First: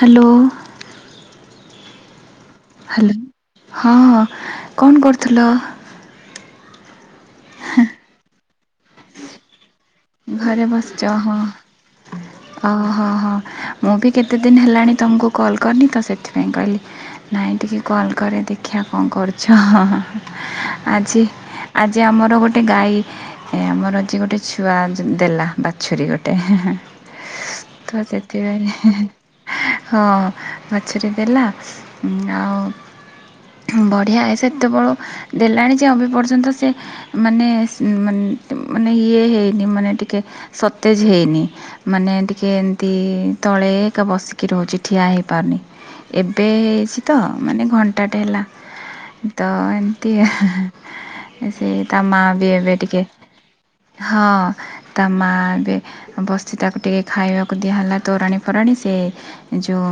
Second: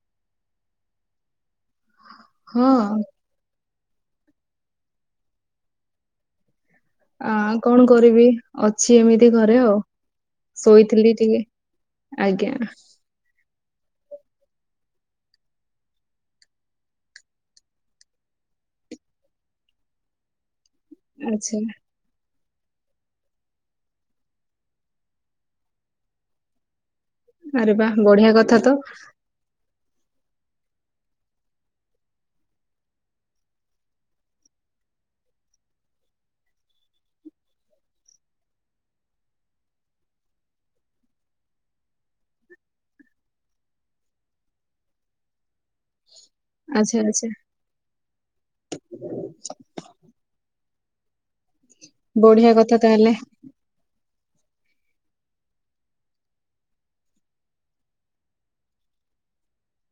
Hello. ହଁ hello ହଁ କଣ କରୁଥିଲ? ଆ କଣ କରିବି ଅଛି ଏମିତି ଘରେ ଆଉ। ଘରେ ବସିଛ ଶୋଇଥିଲି ଟିକେ ଆଜ୍ଞା। ଓହୋ ହଁ ହଁ ମୁଁ ବି କେତେ ଦିନ ହେଲାଣି ତମକୁ କଲ୍ କରିନି ତ ସେଥିପାଇଁ କହିଲି। ନାଇଁ ଟିକେ କଲ୍ କରେ ଦେଖିଆ କଣ କରୁଚ। ଆଜି ଆଚ୍ଛା ଆଜି ଆମର ଗୋଟେ ଗାଈ ଆମର ଆଜି ଗୋଟେ ଛୁ ଛୁଆ ଦେଲା ବାଛୁରୀ ଗୋଟେ ଆରେ ବା ତ ବଢିଆ କଥା ତ ସେଥିପାଇଁ ହଁ ବାଛୁରୀ ଦେଲା ଆଉ ବଢ଼ିଆ ଏ ସେ ଏତେବେଳୁ ଦେଲାଣି ଯେ ଅବି ପର୍ଯ୍ୟନ୍ତ ସେ ମାନେ ମାନେ ଇଏ ହେଇନି ମାନେ ଟିକେ ସତେଜ ହେଇନି। ମାନେ ଟିକେ ଏମିତି ତଳେ ଏକ ବସିକି ରହୁଛି ଠିଆ ହେଇପାରୁନି। ଏବେ ଆଚ୍ଛା ହେଇଛି ତ ଆଚ୍ଛା ମାନେ ଘଣ୍ଟାଟେ ହେଲା ତ ଏମିତି ସେଇ ତା ମା ବି ବଢିଆ ଏବେ କଥା ଟିକେ ତାହେଲେ ହଁ ତା ମା ଏବେ ବସି ତାକୁ ଟିକେ ଖାଇବାକୁ ଦିଆହେଲା ତୋରାଣୀ ଫରାଣୀ ସେ ଯଉଁ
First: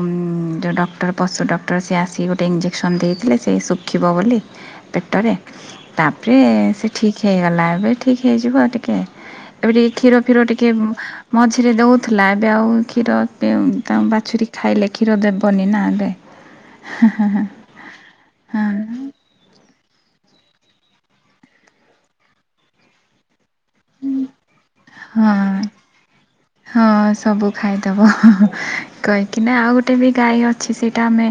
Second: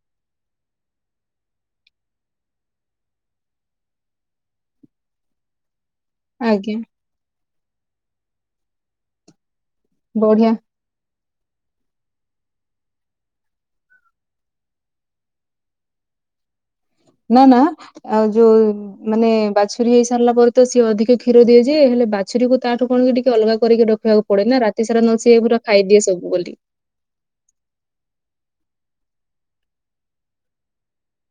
ଯଉ ଡକ୍ଟର ପଶୁ ଡକ୍ଟର ସେ ଆସିକି ଗୋଟେ ଇଞ୍ଜେକ୍ସନ୍ ଦେଇଥିଲେ ସେ ଶୁଖିବ ବୋଲି। ପେଟରେ ତାପରେ ଆଜ୍ଞା ସେ ଠିକ୍ ହେଇଗଲା ଏବେ ଠିକ୍ ହେଇଯିବ ଟିକେ। ଏବେ ଟିକେ କ୍ଷୀର ଫିର ବଢିଆ ଟିକେ ମଝିରେ ଦଉଥିଲା ଏବେ ଆଉ କ୍ଷୀର ତା ବାଛୁରୀ ଖାଇଲେ କ୍ଷୀର ଦେବନି ନା ଏବେ ହ ନା ନା ଆଉ ଯୋଉ ମାନେ ବାଛ ବାଛୁରୀ ହେଇସାରିଲା ପରେ ତ ସିଏ ଅଧିକ କ୍ଷୀର ଦିଏ ଯେ ହେଲେ ବାଛୁରୀକୁ ତାଠୁ କଣ କି ଟିକେ ଅଲଗା କରିକି ରଖିବାକୁ ପଡେ ନା ରାତି ସାରା ନ ସିଏ ହଁ ପୁରା ଖାଇଦିଏ ସବୁ ବୋଲି। ହଁ ସବୁ ଖାଇଦବ କହିକିନା ଆଉ ଗୋଟେ ବି ଗାଈ ଅଛି ସେଇଟା ଆମେ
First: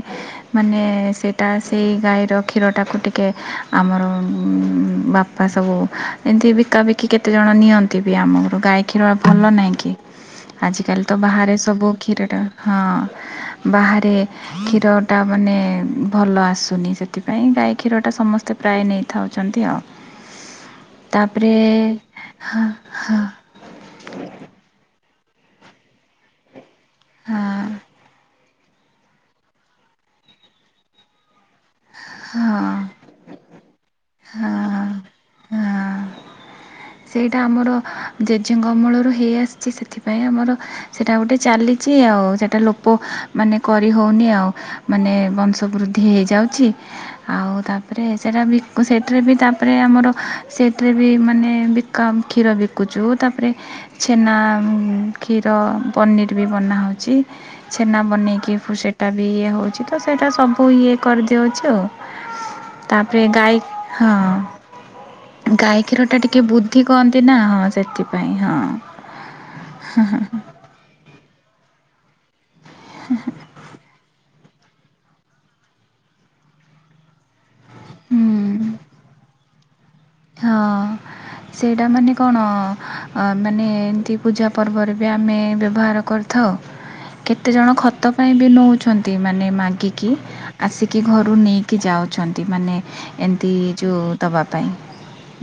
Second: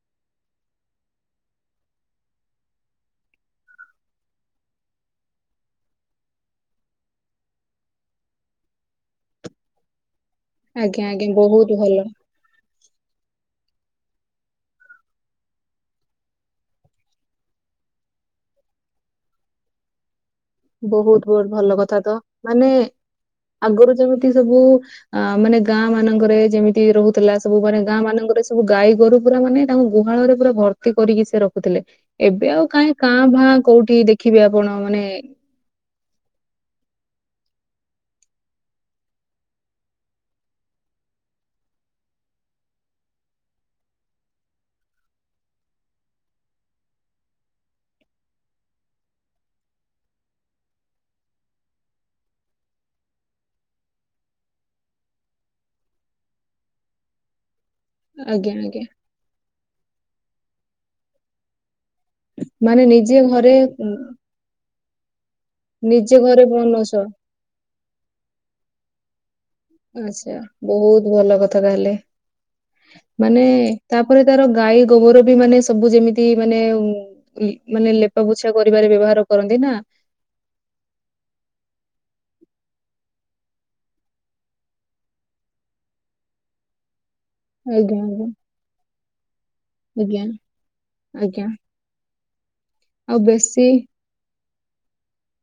ମାନେ ସେଇଟା ସେଇ ଗାଈର କ୍ଷୀରଟାକୁ ଟିକେ ଆମର ବା ବାପା ସବୁ ଏମିତି ବିକାବିକି କେତେଜଣ ନିଅନ୍ତି ବି ଆମ ଘରୁ ଗାଈ କ୍ଷୀର ଭଲ ନାହିଁ କି। ଆଜିକାଲି ଆଜ୍ଞା ତ ଆଜ୍ଞା ବାହାରେ ବହୁତ ସବୁ ଭଲ କ୍ଷୀରଟା ହଁ ବାହାରେ କ୍ଷୀରଟା ମାନେ ଭଲ ଆସୁନି ସେଥିପାଇଁ ଗାଈ କ୍ଷୀରଟା ସମସ୍ତେ ପ୍ରାୟ ନେଇଥାଉଛନ୍ତି ଆଉ। ବହୁତ ବହୁତ ତାପରେ ଭଲ କଥା ତ ହଁ ମାନେ ହଁ ଆଗରୁ ଯେମିତି ସବୁ ଅ ମାନେ ଗାଁ ମାନଙ୍କରେ ଯେମିତି ରହୁଥିଲା ସବୁ ମାନେ ହଁ ଗାଁ ମାନଙ୍କରେ ସବୁ ଗାଈ ଗୋରୁ ପୁରା ମାନେ ତାଙ୍କୁ ଗୁହାଳରେ ପୁରା ଭର୍ତ୍ତି କରିକି ସେ ରଖୁଥିଲେ ଏବେ ଆଉ ହଁ କାହିଁ କାଁ ଭାଁ କୋଉଠି ଦେଖିବେ ହଁ ଆପଣ ମାନେ ହଁ ସେଇଟା ଆମର ଜେଜେଙ୍କ ଅମଳରୁ ହେଇ ଆସିଛି ସେଥିପାଇଁ ଆମର ସେଟା ଗୋଟେ ଚାଲିଚି ଆଉ ସେଟା ଲୋପ ମାନେ କରି ହଉନି ଆଉ। ମାନେ ବଂଶ ବୃଦ୍ଧି ହେଇଯାଉଛି। ଆଉ ତାପରେ ସେଟା ବି ସେଠେରେ ବି ତାପରେ ଆମର ସେଠେରେ ବି ମାନେ କାମ୍ ଖୀର ବକୁଚୁ ତାପରେ ଛେନା କ୍ଷୀର ପନିର ବି ବନାହଉଛି। ଛେନା ଆଜ୍ଞା ବନେଇକି ଆଜ୍ଞା ସେଟା ବି ଇଏ ହଉଛି ତ ସେଟା ସବୁ ଇଏ କରିଦିଉଛି ଆଉ। ମାନେ ନିଜେ ତାପରେ ଗାଈ ଘରେ ଉଁ, ହଁ ଗାଈ କ୍ଷୀର ନିଜେ ଟା ଟିକେ ଘରେ ବୁଦ୍ଧ ବନଉଛ ନା ହଁ ସେଥିପାଇଁ ହଁ। ଆଛା ବହୁତ ଭଲ କଥା ମାନେ ତାପରେ ତାର ଗାଈ ଗୋବର ବି ମାନେ ସବୁ ଯେମିତି ମାନେ କି ମାନେ ଲେପା ପୋଛା ହୁଁ କରିବାରେ ବ୍ୟବହାର କରନ୍ତି ନା। ହଁ। ସେଇଟା ମାନେ କଣ ମାନେ ଏମିତି ପୂଜା ପର୍ବରେ ବି ଆମେ ବ୍ୟବହାର କରିଥାଉ। ହ କେତେଜଣ ଆଜ୍ଞା ଖତ ଆଜ୍ଞା ପାଇଁ ବି ନଉଛନ୍ତି ମାନେ ମାଗିକି ଆଜ୍ଞା ଆସିକି ଘରୁ ଆଜ୍ଞା ନେଇ କି ଯାଉଛନ୍ତି ମାନେ ଆଉ ଏମିତି ବେଶୀ ଯଉ ଦେବା ପାଇଁ।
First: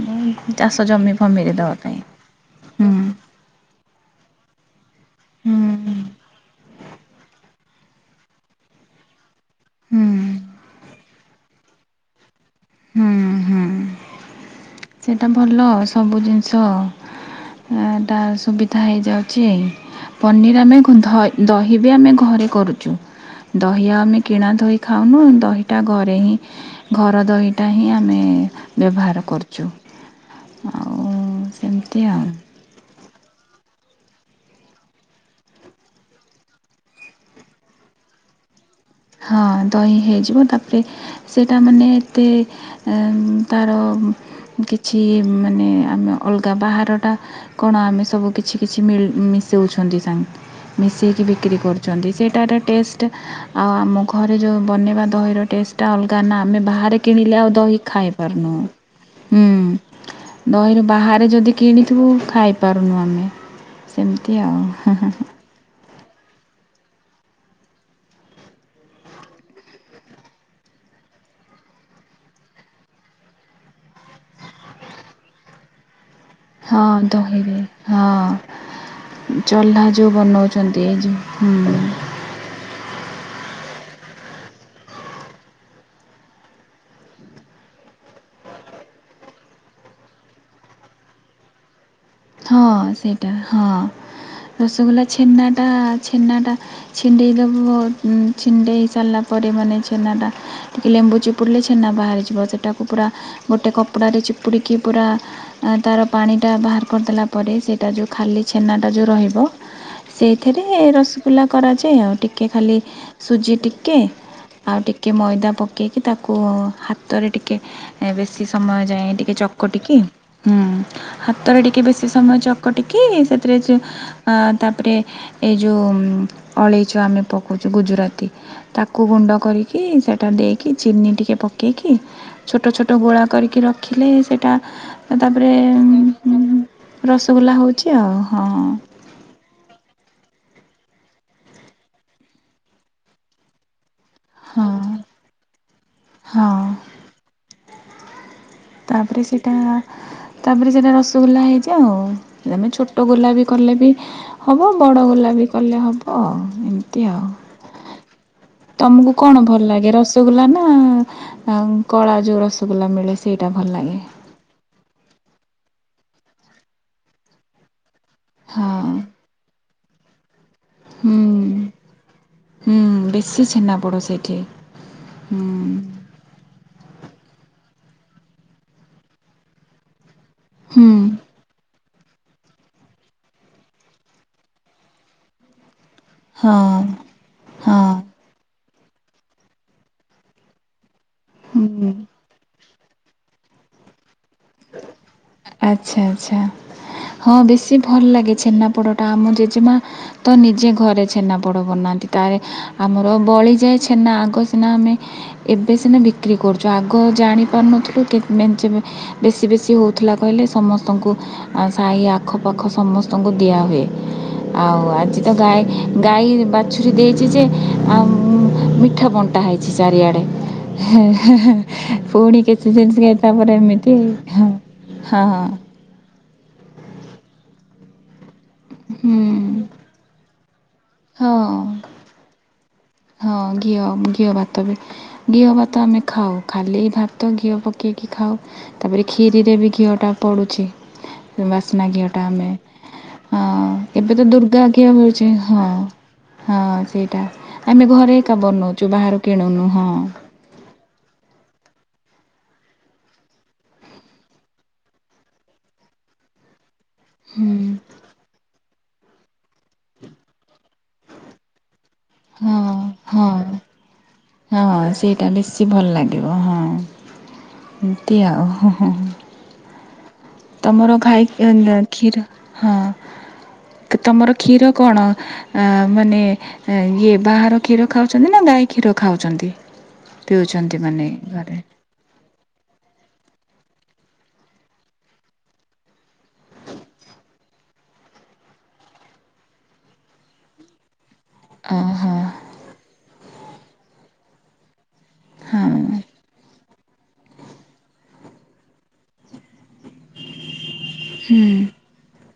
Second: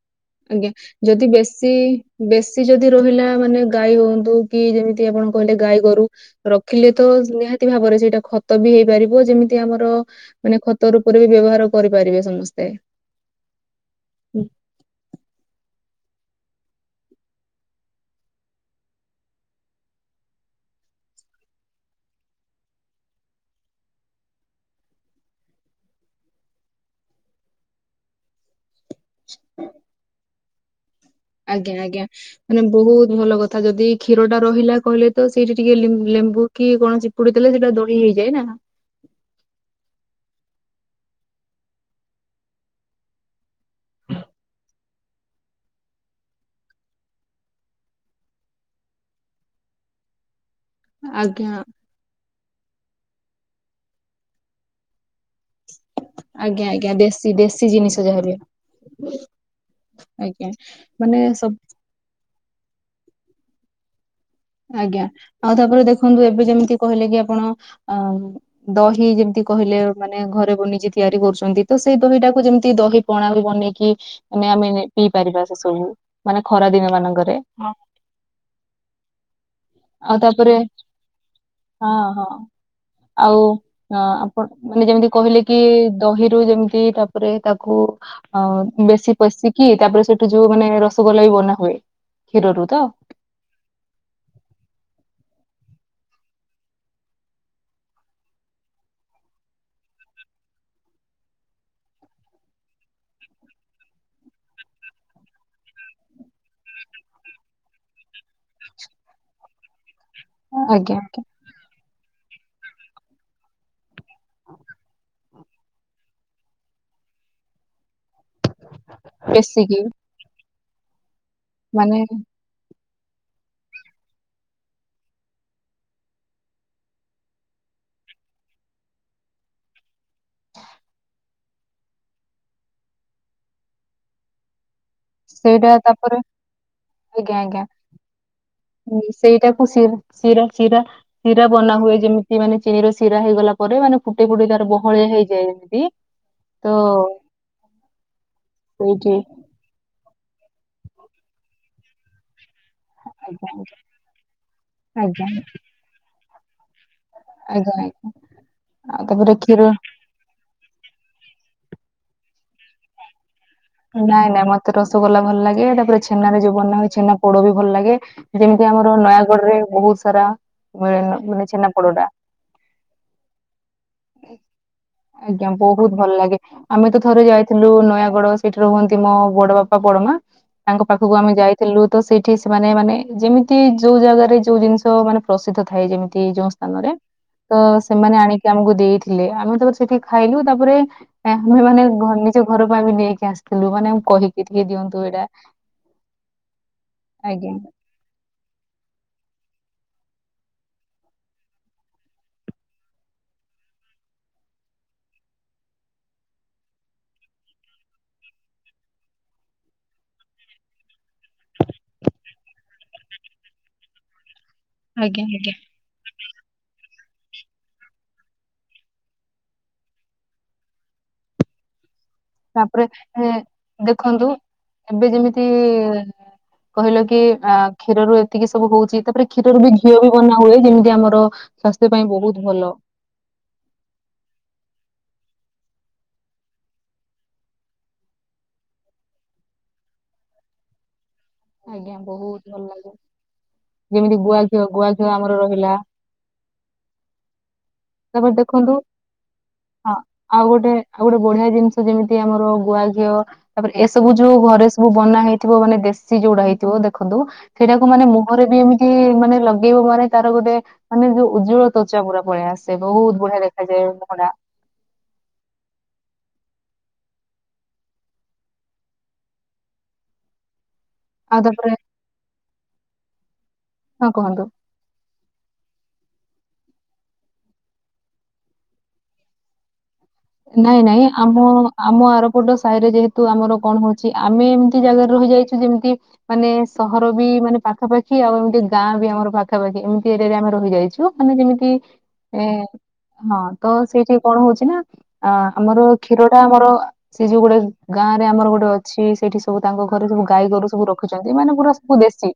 ଉଁ, ଆଜ୍ଞା ଚାଷ ଜମି ଯଦି ଫମିରେ ବେଶୀ ଦବା ପାଇଁ ବେଶୀ ଯଦି ହୁଁ ରହିଲା ମାନେ ଗାଈ ହୁଅନ୍ତୁ କି ଯେମି ତି ଆପଣ କହିଲେ ଗାଈ ହୁଁ। ଗୋରୁ ରଖିଲେ ତ ନିହାତି ଭାବରେ ସେଇଟା ଖତ ବି ହେଇପାରିବ ଯେମି ତି ଆମର ହୁଁ ମାନେ ଖତ ରୂପରେ ବି ବ୍ୟବହାର କରିପାରିବେ ସମସ୍ତେ। ହୁଁ ହୁଁ। ହୁଁ, ସେଟା ଭଲ ସବୁ ଜିନିଷ। ଏଟା ସୁବିଧା ହେଇଯାଉଛି। ପନିର ଆମେ ଧ ଦହି ବି ଆମେ ଘରେ କରୁଛୁ। ଦହି ଆମେ କିଣା ଦହି ଖାଉନୁ ଦହିଟା ଘରେ ହିଁ ଘର ଦହିଟା ହିଁ ଆମେ ବ୍ୟବହାର କରୁଛୁ। ଆଉ ଆଜ୍ଞା ଆଜ୍ଞା। ସେମିତି ଆଉ ମାନେ ବହୁତ ଭଲ କଥା ଯଦି କ୍ଷୀର ଟା ରହିଲା କହିଲେ ତ ସେଇଠି ଟିକେ ଲେମ୍ବୁ କି କଣ ଚିପୁଡିଦେଲେ ସେଇଟା ଦହି ହେଇଯାଏ ନା। ହଁ ଦହି ହେଇଯିବ ତାପରେ ସେଇଟା ମାନେ ଏତେ ଏ ତାର କିଛି ମାନେ ଆମେ ଅଲଗା ବାହାରଟା କଣ ଆମେ ସବୁ କିଛି କିଛି ମିଲ ମିଶଉଛନ୍ତି ସାଙ୍ଗେ ମିଶେଇକି ଆଜ୍ଞା ବିକ୍ରି କରୁଛନ୍ତି ସେଇଟାର ଟେଷ୍ଟ୍ ଆଉ ଆମ ଘରେ ଯେଉଁ ବନେଇବା ଦହିର ଟେଷ୍ଟ୍ ଟା ଅଲଗା ନା ଆମେ ଆଜ୍ଞା ଆଜ୍ଞା ବାହାରେ ଦେଶୀ କିଣିଲେ ଆଉ ଦେଶୀ ଦହି ଜିନିଷ ଖାଇ ଯାହାବି ପାରୁନୁ ହୁଁ। ଆଜ୍ଞା ଦହିରୁ ମାନେ ବାହାରେ ସବୁ ଯଦି କିଣିଥିବୁ ଖାଇବୁ। ପାରୁନୁ ଆମେ ସେମିତି ଆଉ। ଆଜ୍ଞା ଆଉ ତାପରେ ଦେଖନ୍ତୁ ଏବେ ଯେମିତି କହିଲେ କି ଆପଣ ଅ ଦହି ଯେମିତି କହିଲେ ମାନେ ଘରେ ବନିଛିି ତିଆରି କରୁଛନ୍ତି ତ ସେଇ ଦହିଟାକୁ ଯେମିତି ଦହି ପଣା ବି ବନେଇକି ମାନେ ଆମେ ପିଇ ପାରିବା ସେ ସବୁ ମାନେ ଖରା ହଁ ଦିନ ମାନଙ୍କରେ। ଦହିରେ ହଁ ଚହ୍ଲା ଯୋଉ ବନଉଛନ୍ତି ଏ ଯୋଉ ହୁଁ। ହ ହଁ ଆଉ ହଁ ଆପଣ ମାନେ ଯେମିତି କହିଲେ କି ଦହିରୁ ଯେମିତି ତାପରେ ତାକୁ ହଁ ବେଶୀ ପଶିକି ତାପରେ ସେଇଠୁ ଯୋଉ ମାନେ ରସଗୋଲା ବି ବନା ହୁଏ। କ୍ଷୀରରୁ ହଁ ତ ସେଇଟା ହଁ ରସଗୋଲା ଛେନାଟା ଛେନାଟା ଛିଣ୍ଡେଇଦବୁ ଛିଣ୍ଡେଇ ସାରିଲା ପରେ ମାନେ ଛେନା ଟା। ଟିକେ ଲେମ୍ବୁ ଚିପୁଡ଼ିଲେ ଛେନା ବାହାରିଯିବ ସେଟାକୁ ପୁରା ଗୋଟେ କପଡାରେ ଚିପୁଡ଼ିକି ପୁରା ଆଉ ତାର ପାଣି ଟା ବାହାର କରି ଦେଲା ପରେ ସେଟା ଯୋଉ ଖାଲି ଛେନାଟା ଯୋଉ ରହିବ ସେଇଥିରେ ଆଜ୍ଞା ଆଜ୍ଞା ରସଗୋଲା କରାଯାଏ ଆଉ ଟିକେ ଖାଲି ସୁଜି ଟିକେ ଆଉ ଟିକେ ମଇଦା ପକେଇକି ତାକୁ ହାତରେ ଟିକେ ବେଶୀ ସମୟ ଯାଏ ଟିକେ ଟିକେ ବେଶିକି ଚକଟିକି ହୁଁ ହାତରେ ଟିକେ ମାନେ ବେଶୀ ସମୟ ଚକଟିକି ସେଥିରେ ଆ ତାପରେ ଏଇ ଯୋଉ ଅଳେଇଚ ଆମେ ପକଉଛୁ ଗୁଜୁରାତି ତାକୁ ଗୁଣ୍ଡ କରିକି ସେ ଟା ଦେଇକି ଚିନି ଟିକେ ପକେଇକି ଛୋଟ ଛୋଟ ଗୋଳା କରିକି ରଖିଲେ ସେଇଟା ଆଉ ତାପରେ ସେଇଟା ତାପରେ ଆଜ୍ଞା ରସଗୋଲା ଆଜ୍ଞା ହେଉଛି ଆଉ ହଁ। ସେଇଟାକୁ ଶି ଶିରା ଶିରା ଶିରା ବନାହୁଏ ଯେମିତି ମାନେ ଚିନିର ଶିରା ହେଇଗଲା ପରେ ମାନେ ଫୁଟି ଫୁଟି ହଁ ତାର ବହଳିଆ ହେଇଯାଏ ଯେମିତି ହଁ ତ ସେଇଠି ତାପରେ ସେଇଟା ତାପରେ ସେଇଟା ରସଗୋଲା ହେଇଯାଏ ଆଉ ଆମେ ଛୋଟ ଛୋଟ ଗୋଲା ବି ଆଜ୍ଞା କଲେ ବି ହେବ ବଡ଼ ଆଜ୍ଞା ଗୋଲା ବି କଲେ ହେବ ଏମିତି ଆଉ। ଆଜ୍ଞା ଆ ତମକୁ କଣ ଭଲ ଲାଗେ ରସଗୋଲା ନା ଆଉ କଳା ଯୋଉ ରସଗୋଲା ମିଳେ? ଦିଇଟା ଭଲ ଲାଗେ। ନାଇଁ ନାଇଁ ମତେ ରସଗୋଲା ଭଲ ଲାଗେ ଏଟା ପୁରା ଛେନାରେ ଯୋଉ ବନା ହୁଏ ଛେନା ପୋଡ ବି ଭଲ ଲାଗେ। ଯେମିତି ଆମର ହଁ ନୟାଗଡ ରେ ବହୁତ ସାରା ହୁଁ ମିଳେନା ଛେନାପୋଡ ଟା। ହୁଁ ବେଶୀ ଛେନାପୋଡ଼ ସେଇଠି। ହୁଁ ଆଜ୍ଞା ବହୁତ ଭଲ ଲାଗେ। ଆମେ ତ ଥରେ ଯାଇଥିଲୁ ନୟାଗଡ ସେଇଠି ର ହୁଅନ୍ତି ମୋ ବଡ ବାପା ବଡମା। ତାଙ୍କ ହୁଁ ପାଖକୁ ଆମେ ଯାଇଥିଲୁ ତ ସେଇଠି ସେମାନେ ମାନେ ଯେମିତି ଯୋଉ ଜାଗାରେ ଯୋଉ ଜିନିଷ ମାନେ ପ୍ରସିଦ୍ଧ ଥାଏ ଯେମିତି ଯୋଉ ହଁ ସ୍ଥାନରେ ତ ହଁ ସେମାନେ ଆଣିକି ଆମକୁ ଦେଇଥିଲେ। ଆମେ ତାପରେ ସେଠି ଖାଇଲୁ ତାପରେ ଆମେ ମାନେ ହୁଁ ଘ ନିଜ ଘର ପାଇଁ ବି ନେଇକି ଆସିଥିଲୁ ମାନେ କହିି ଟିକେ ଦିଅନ୍ତୁ ଏଇଟା ଆଚ୍ଛା ଆଚ୍ଛା। ହଁ ଆଜ୍ଞା। ବେଶୀ ଭଲ ଲାଗେ ଛେନାପୋଡ଼ଟା ଆମ ଜେଜେମା ତ ନିଜେ ଘରେ ଛେନାପୋଡ଼ ବନାନ୍ତି। ତାରେ ଆମର ବଳିଯାଏ ଛେନା ଆଗ ସିନା ଆମେ ଏବେ ସିନା ବିକ୍ରି କରୁଚୁ ଆଗ ଜାଣି ପାରୁନଥିଲୁ କେ ମେଞ୍ଚେ ଏ ବେଶୀ ବେଶୀ ହଉଥିଲା କହିଲେ ସମସ୍ତଙ୍କୁ ସାହି ଆଖପାଖ ସମସ୍ତଙ୍କୁ ଦିଆ ହୁଏ। ଆଉ ଆଜି ଆଜ୍ଞା ତ ଆଜ୍ଞା ଗାଈ ଗାଈ ବାଛୁରୀ ଦେଇଚି ଯେ ଆମ୍ ମିଠା ବଣ୍ଟା ହେଇଚି ଚାରିଆଡ଼େ। ହେ ହେ ହେ ପୁଣି କିଛି ତାପରେ ଜିନିଷ ଏ, ତାପରେ ମି ଦେଖନ୍ତୁ ଏବେ ଯେମିତି କହିଲ କି ଅଆ କ୍ଷୀରରୁ ଯେତିକି ସବୁ ହଉଚି ତାପରେ କ୍ଷୀର ହୁଁ ବି ଘିଅ ବି ବନା ହୁଏ। ଯେମିତି ଆମର ହଁ ସ୍ୱାସ୍ଥ୍ୟ ପାଇଁ ବହୁତ ଭଲ। ହଁ ଘିଅ ଘିଅ ଭାତ ବି ଘିଅ ଭାତ ଆମେ ଖାଉ। ଖାଲି ଭାତ ଘିଅ ପକେଇକି ଖାଉ। ତାପରେ କ୍ଷିରିରେ ବି ଘିଅ ଟା ପଡୁଚି। ବାସନା ଆଜ୍ଞା ଘିଅ ଟା ବହୁତ ଆମେ ଭଲ ଲାଗେ ହଁ ଯେମିତି ଏବେ ତ ଗୁଆ ଦୁର୍ଗା ଗୁଆ ଘିଅ ମିଳୁଚି। ଆମର ହଁ। ରହିଲା ହଁ ସେଇଟା ଆମେ ଘରେ ତାପରେ ଏକା ଦେଖନ୍ତୁ ବନଉଚୁ ବାହାରୁ କିଣୁନୁ। ହଁ। ଆଉ ଗୋଟେ ଆଉ ଗୋଟେ ବଢିଆ ଜିନିଷ ଯେମିତି ଆମର ଗୁଆ ଘିଅ ତାପରେ ଏସବୁ ଯୋଉ ଘରେ ସବୁ ବନା ହେଇଥିବ ମାନେ ଦେଶୀ ଯୋଉଡା ହେଇଥିବ ଦେଖ ଖନ୍ତୁ ହୁଁ ସେଇଟାକୁ ମାନେ ମୁହରେ ବି ଏମିତି ମାନେ ଲଗେଇବ ମାନେ ତାର ଗୋଟେ ମାନେ ଯୋଉ ଉଜ୍ଜଳ ତ୍ୱଚା ପୁରା ପଳେଆ ହଁ ଆସେ ବହୁତ ହଁ ବଢିଆ ଦେଖାଯାଏ ମୁହଁ ଟା। ହଁ ସେଇଟା ବେଶୀ ଭଲ ଲାଗିବ ହଁ ଏମିତି ଆଉ। ହୁଁ ହୁଁ। ତମର ଘାଇ ଆଉ ତାପରେ ଇ-ଇ-କ୍ଷୀର ହଁ ହଁ ତ-ତମର କୁହନ୍ତୁ କ୍ଷୀର କଣ ମାନେ? ଇଏ ବାହାର କ୍ଷୀର ଖାଉଚନ୍ତି ନା ଗାଈ କ୍ଷୀର ଖାଉଚନ୍ତି? ନାଇଁ ପିଉଚନ୍ତି ନାଇଁ ମାନେ ଆମ ଘରେ। ଆମ ଆରପଟ ସାହି ରେ ଯେହେତୁ ଆମର କଣ ହଉଚି ଆମେ ଏମିତି ଜାଗାରେ ରହିଯାଇଚୁ ଯେମିତି ମାନେ ସହର ବି ମାନେ ପାଖାପାଖି ଆଉ ଏମିତି ଗାଁ ବି ଆମର ପାଖାପାଖି ଏମିତି ଏରିଆ ରେ ଆମେ ରହିଯାଇଚୁ। ମାନେ ଯେମିତି ଓହୋ ଏ ହଁ ତ ସେଇଠିକି କଣ ହଉଚି ନା ଅ ହଁ ଆମର କ୍ଷୀର ଟା ଆମର ସେ ଯୋଉ ଗୋଟେ ଗାଁରେ ଆମର ଗୋଟେ ଅଛି ସେଇଠି ସବୁ ତାଙ୍କ ଘରେ ସବୁ ଗାଈ ଗୋରୁ ସବୁ ର ରଖୁଛନ୍ତି ହୁଁ ମାନେ ପୁରା ସବୁ ଦେଶୀ।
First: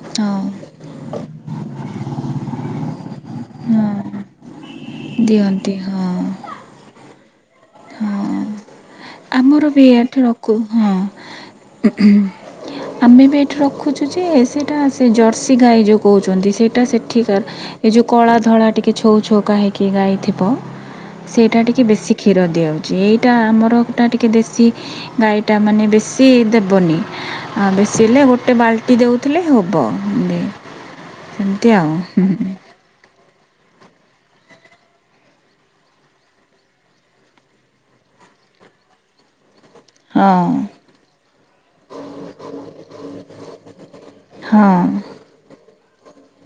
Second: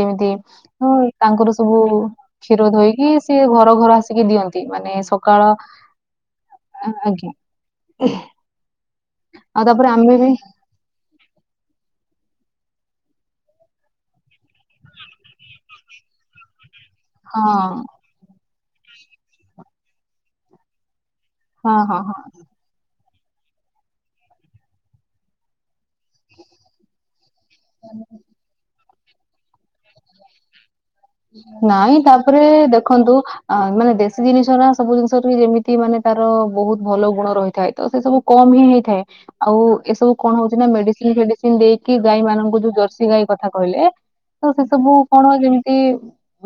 ଯେମିତି ହଉ ହଁ ତାଙ୍କର ସବୁ କ୍ଷୀର ଧୋଇକି ସିଏ ଘର ଘର ହଁ ଆସିକି ଦିଅନ୍ତି। ମାନେ ସକାଳ ଦିଅନ୍ତି ହଁ ଆ-ଆଜ୍ଞା। ହଁ ଆମର ବି ଇଆଠୁ ରଖୁ ହଁ। ଆମେ ବି ଏଇଠି ରଖୁଚୁ ଯେ ସେଇଟା ସେ ଜର୍ସି ଗାଈ ଯେଉଁ କହୁଚନ୍ତି। ସେଇଟା ସେ ଠିକାର୍ ହଁ ଏ ଯେଉଁ କଳା ଧଳା ଟିକେ ଛଉ ଛଉକା ହେଇକି ଗାଇ ଥିବ ସେଇଟା ହଁ ଟିକେ ହଁ ବେଶୀ ହଁ ଖି ଦିଆଉଛି ଏଇଟା ଆମରଟା ଟିକିଏ ଦେଶୀ ଗାଈଟା ମାନେ ବେଶୀ ଦେବନି। ଆ ବେଶୀ ହେଲେ ଗୋଟେ ବାଲ୍ଟି ଦେଉଥିଲେ ହବ। ନାଇଁ ତାପରେ ଦେଖନ୍ତୁ। ଆ ମାନେ ଦେଶୀ ଜିନିଷରା ସବୁ ଜିନିଷ ବି ଯେମିତି ମାନେ ତାର ବହୁତ୍ ଭଲ ଗୁଣ ରହିଥାଏ। ତ ସେ ସବୁ କମ୍ ହିଁ ହେଇଥାଏ। ଆଉ ଏସବୁ ହଁ କଣ ହଉଚି ନାଁ ମେଡ଼ିସିନ୍ ଫେଡ଼ିସିନ୍ ଦେଇକି ଗାଈ ମାନଙ୍କୁ ଯୋଉ ଜର୍ସି ଗାଈ କଥା କହିଲେ। ତ ହଁ ସେ ସବୁ କଣ ଯେମିତି କି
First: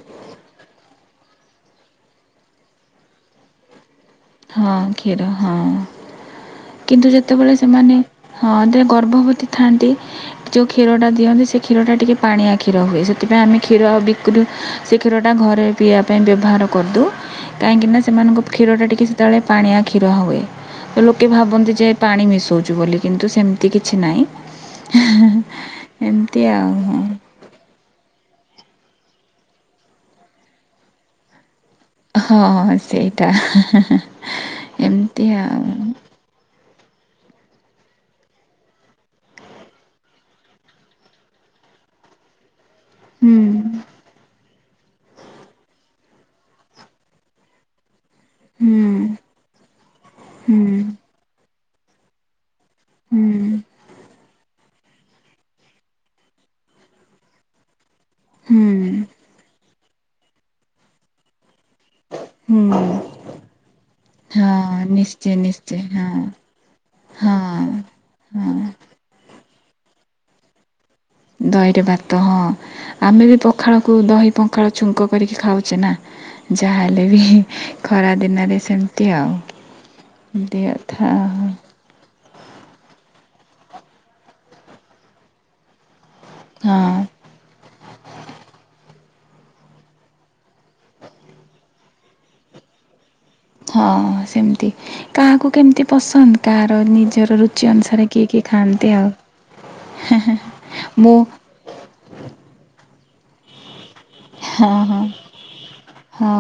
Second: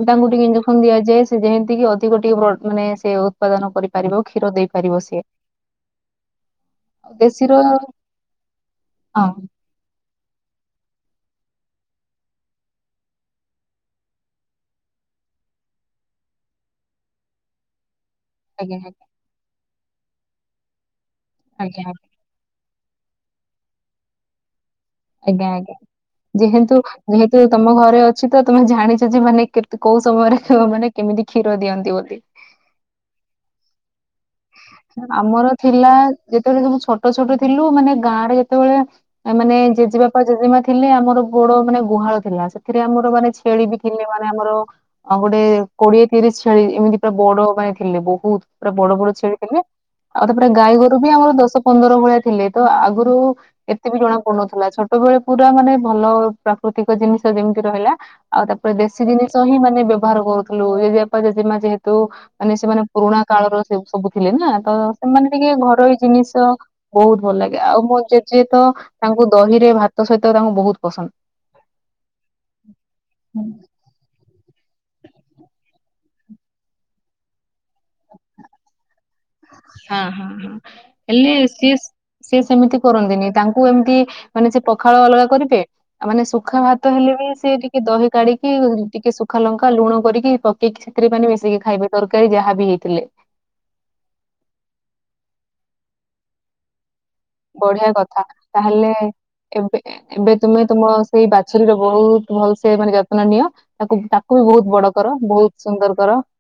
ତାଙ୍କୁ ଟିକେ ଇଞ୍ଜେକ୍ସନ୍ ଦିଆଯାଏ ସେ ଯେମତିକି ଅଧିକ ଟିକେ ବ ମାନେ ସେ ଉତ୍ପାଦନ କରି ପାରିବ କ୍ଷୀର ହଁ ଦେଇପାରିବ ସିଏ। କ୍ଷୀର ହଁ। କିନ୍ତୁ ଆଉ ଦେଶୀର ଯେତେବେଳେ ହଁ ସେମାନେ ହଁ ତେ ଗର୍ଭବତୀ ଆଜ୍ଞା ଥାଆନ୍ତି ଯେଉଁ କ୍ଷୀରଟା ଦିଅନ୍ତି ସେ କ୍ଷୀରଟା ଟିକେ ପାଣିଆ କ୍ଷୀର ହୁଏ ସେଥିପାଇଁ ଆମେ କ୍ଷୀର ବିକ୍ରିରୁୁ ସେ କ୍ଷୀରଟା ଘରେ ପିଇବା ପାଇଁ ବ୍ୟବହାର କରିଦଉ କାହିଁକିନା ସେମାନଙ୍କ ଆଜ୍ଞା କ୍ଷୀରଟା ଆଜ୍ଞା ଟିକଏ ସେତେବେଳେ ପାଣିଆ କ୍ଷୀର ହୁଏ ତ ଲୋକେ ଭାବନ୍ତି ଯେ ଆଜ୍ଞା ପାଣି ମିଶୋଉ। ବୋଲିକିନି କିନ୍ତୁ ସେମତି କିଛି ନାଇଁ ଏମତି ଆଉ। ତ ତମ ଘରେ ଅଛି ତ ତମେ ଜାଣିଚ ଯେ ମାନେ କେ କୋଉ ସମୟରେ ମାନେ ଖେ କେମିତି କ୍ଷୀର ଦିଅନ୍ତି ବୋଲି। ହଁଁ ସେଇଟା ହେ ହେ ସେ। ଆମର ଥିଲା ଯେତେବେଳେ ସବୁ ଛୋଟ ଛୋଟ ଥିଲୁ ମାନେ ଗାଁ ରେ ଯେତେବେଳେ ମାନେ ଜେଜେବାପା ଜେଜେମା ଥିଲେ ଆମର ବୋଡ ମାନେ ଗୁହାଳ ଥିଲା ସେ ଏଥିରେ ଆମର ମାନେ ହୁଁ ଛେଳି ବି ଥିଲେ ମାନେ ଆମର ଆଁ ଗୋଟେ କୋଡିଏ ତିରିଶ୍ ଛେଳି ଏମିତି ପୁରା ବଡ ମାନେ ଥିଲେ ବହୁତ୍ ପୁରା ହୁଁ ବଡ ବଡ। ଛେଳି ଥିଲେ ଆଉ ତାପରେ ହୁଁ ଗାଈ ଗୋରୁ ବି ଆମର ଦଶ ପନ୍ଦର ଭଳିଆ ଥିଲେ ତ ଆଗରୁ ହୁଁ ଏ କେତ ବି ଜଣା ପଡୁନଥିଲା ଛୋଟବେଳଳେ ପୁରା ମାନେ ଭଲ ପ୍ରାକୃତିକ ଜିନିଷ ଯେମିତି ରହିଲା। ଆଉ ହୁଁ ତାପରେ ଦେଶୀ ଜିନିଷ ହିଁ ମାନେ ବ୍ୟବହାର କରୁଥିଲୁ ଜେଜେବାପା ଜେଜେମା ଯେହେ ତ ମାନେ ସେମାନେ ହୁଁ ପୁରୁଣା କାଳର ସବୁ ଥିଲେ ନାଁ ହଁ ତ ସେମାନେ ନିଶ୍ଚୟ ଟିକେ ନିଶ୍ଚୟ ଘରୋଇ ହଁ ଜିନିଷ ବହୁତ୍ ଭଲ ହଁ ଲାଗେ ଆଉ ମୋ ଜେଜେ ହଁ ତ ତାଙ୍କୁ ଦହିରେ ଭାତ ସହିତ ତାଙ୍କୁ ବହୁତ୍ ପସନ୍ଦ। ଦହିରେ ଭାତ ହଁ ଆମେ ବି ପଖାଳକୁ ଦହି ପଖାଳ ଛୁଙ୍କ କରିକି ଖାଉଛେ ନାଁ। ଯାହାହେଲେ ବି ଖରା ଦିନରେ ସେମତି ଆଉ। ହଁ ହଁ ହଁ ଏମିତି କଥା ଏଲେ ଆଉ। ଏସି ସେ ସେମତି କରନ୍ତିନି ତାଙ୍କୁ ଏମିତି ମାନେ ସେ ପଖାଳ ଅଲଗା କରିବେ ମାନେ ସ ସୁଖା ଭାତ ହଁ ହେଲେ ବି ସେ ଟିକେ ଦହି କାଢ଼ିକି ଟିକେ ସୁଖା ଲଙ୍କା ଲୁଣ କରିକି ପକେଇକି ଛେତ୍ରୀ ମାନେ ମିଶିକି ଖାଇବେ ତରକାରୀ ଯାହା ବି ହେଇଥିଲେ। ହଁ ସେମତି କାହାକୁ କେମିତି ପସନ୍ଦ କାହାର ନିଜର ରୁଚି ବଢିଆ ଅନୁସାରେ କଥା କିଏ କିଏ ଖାଆନ୍ତି ତାହେଲେ ଆଉ। ଏବେ ଏବେ ତମେ ତମ ମୁଁ ସେଇ ବା ଛୁରୀର ବହୁତ୍ ଭଲ ସେ ମାନେ ଯତ୍ନ ନିଅ ତାକୁ ତାକୁ ବି ହଁ ବହୁତ୍ ବଡ ହଁ କର ବହୁତ୍ ସୁନ୍ଦର କର। ହଁ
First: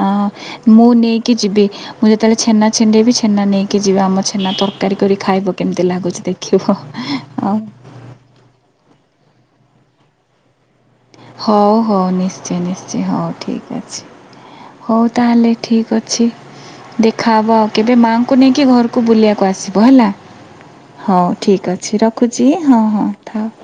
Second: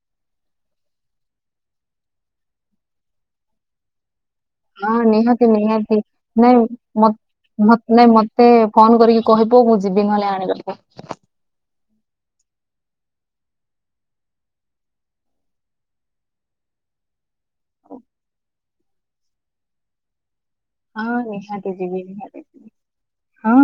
ହଁ ମୁଁ ନେଇକି ଯିବି ମୁଁ ଯେତେବେଳେ ଛେନା ଛେଣ୍ଡେଇବି ଛେନା ନେଇକି ଯିବି ଆମ ହେଲା ହଁ ତରକାରୀ କରି ନିହାତି ଖାଇବ କେମିତି ନିହାତି ଲାଗୁଚି ନାଇଁ ଦେଖିବ ମ ଆଉ‌। ମ- ନାଇଁ ମତେ ଫୋନ୍ କରିକି କହିବୁ ମୁଁ ଯିବି ନହେଲେ ଆଣିବାକୁ। ହଉ ହଉ ନିଶ୍ଚୟ ନିଶ୍ଚୟ ହଉ ଠିକ୍ ଅଛି। ହଉ ତାହେଲେ ଠିକ୍ ଅଛି। ଦେଖାହେବ ଆଉ କେବେ ମାଆଙ୍କୁ ନେଇକି ଘରକୁ ବୁଲିବାକୁ ଆସିବ ହେଲା। ହଁ ହଉ ଠିକ୍ ନିହାତି ଯିବି ଅଛି ନିହାତି ରଖୁଚି ଯିବି ହଁ ହଁ ଥାଉ।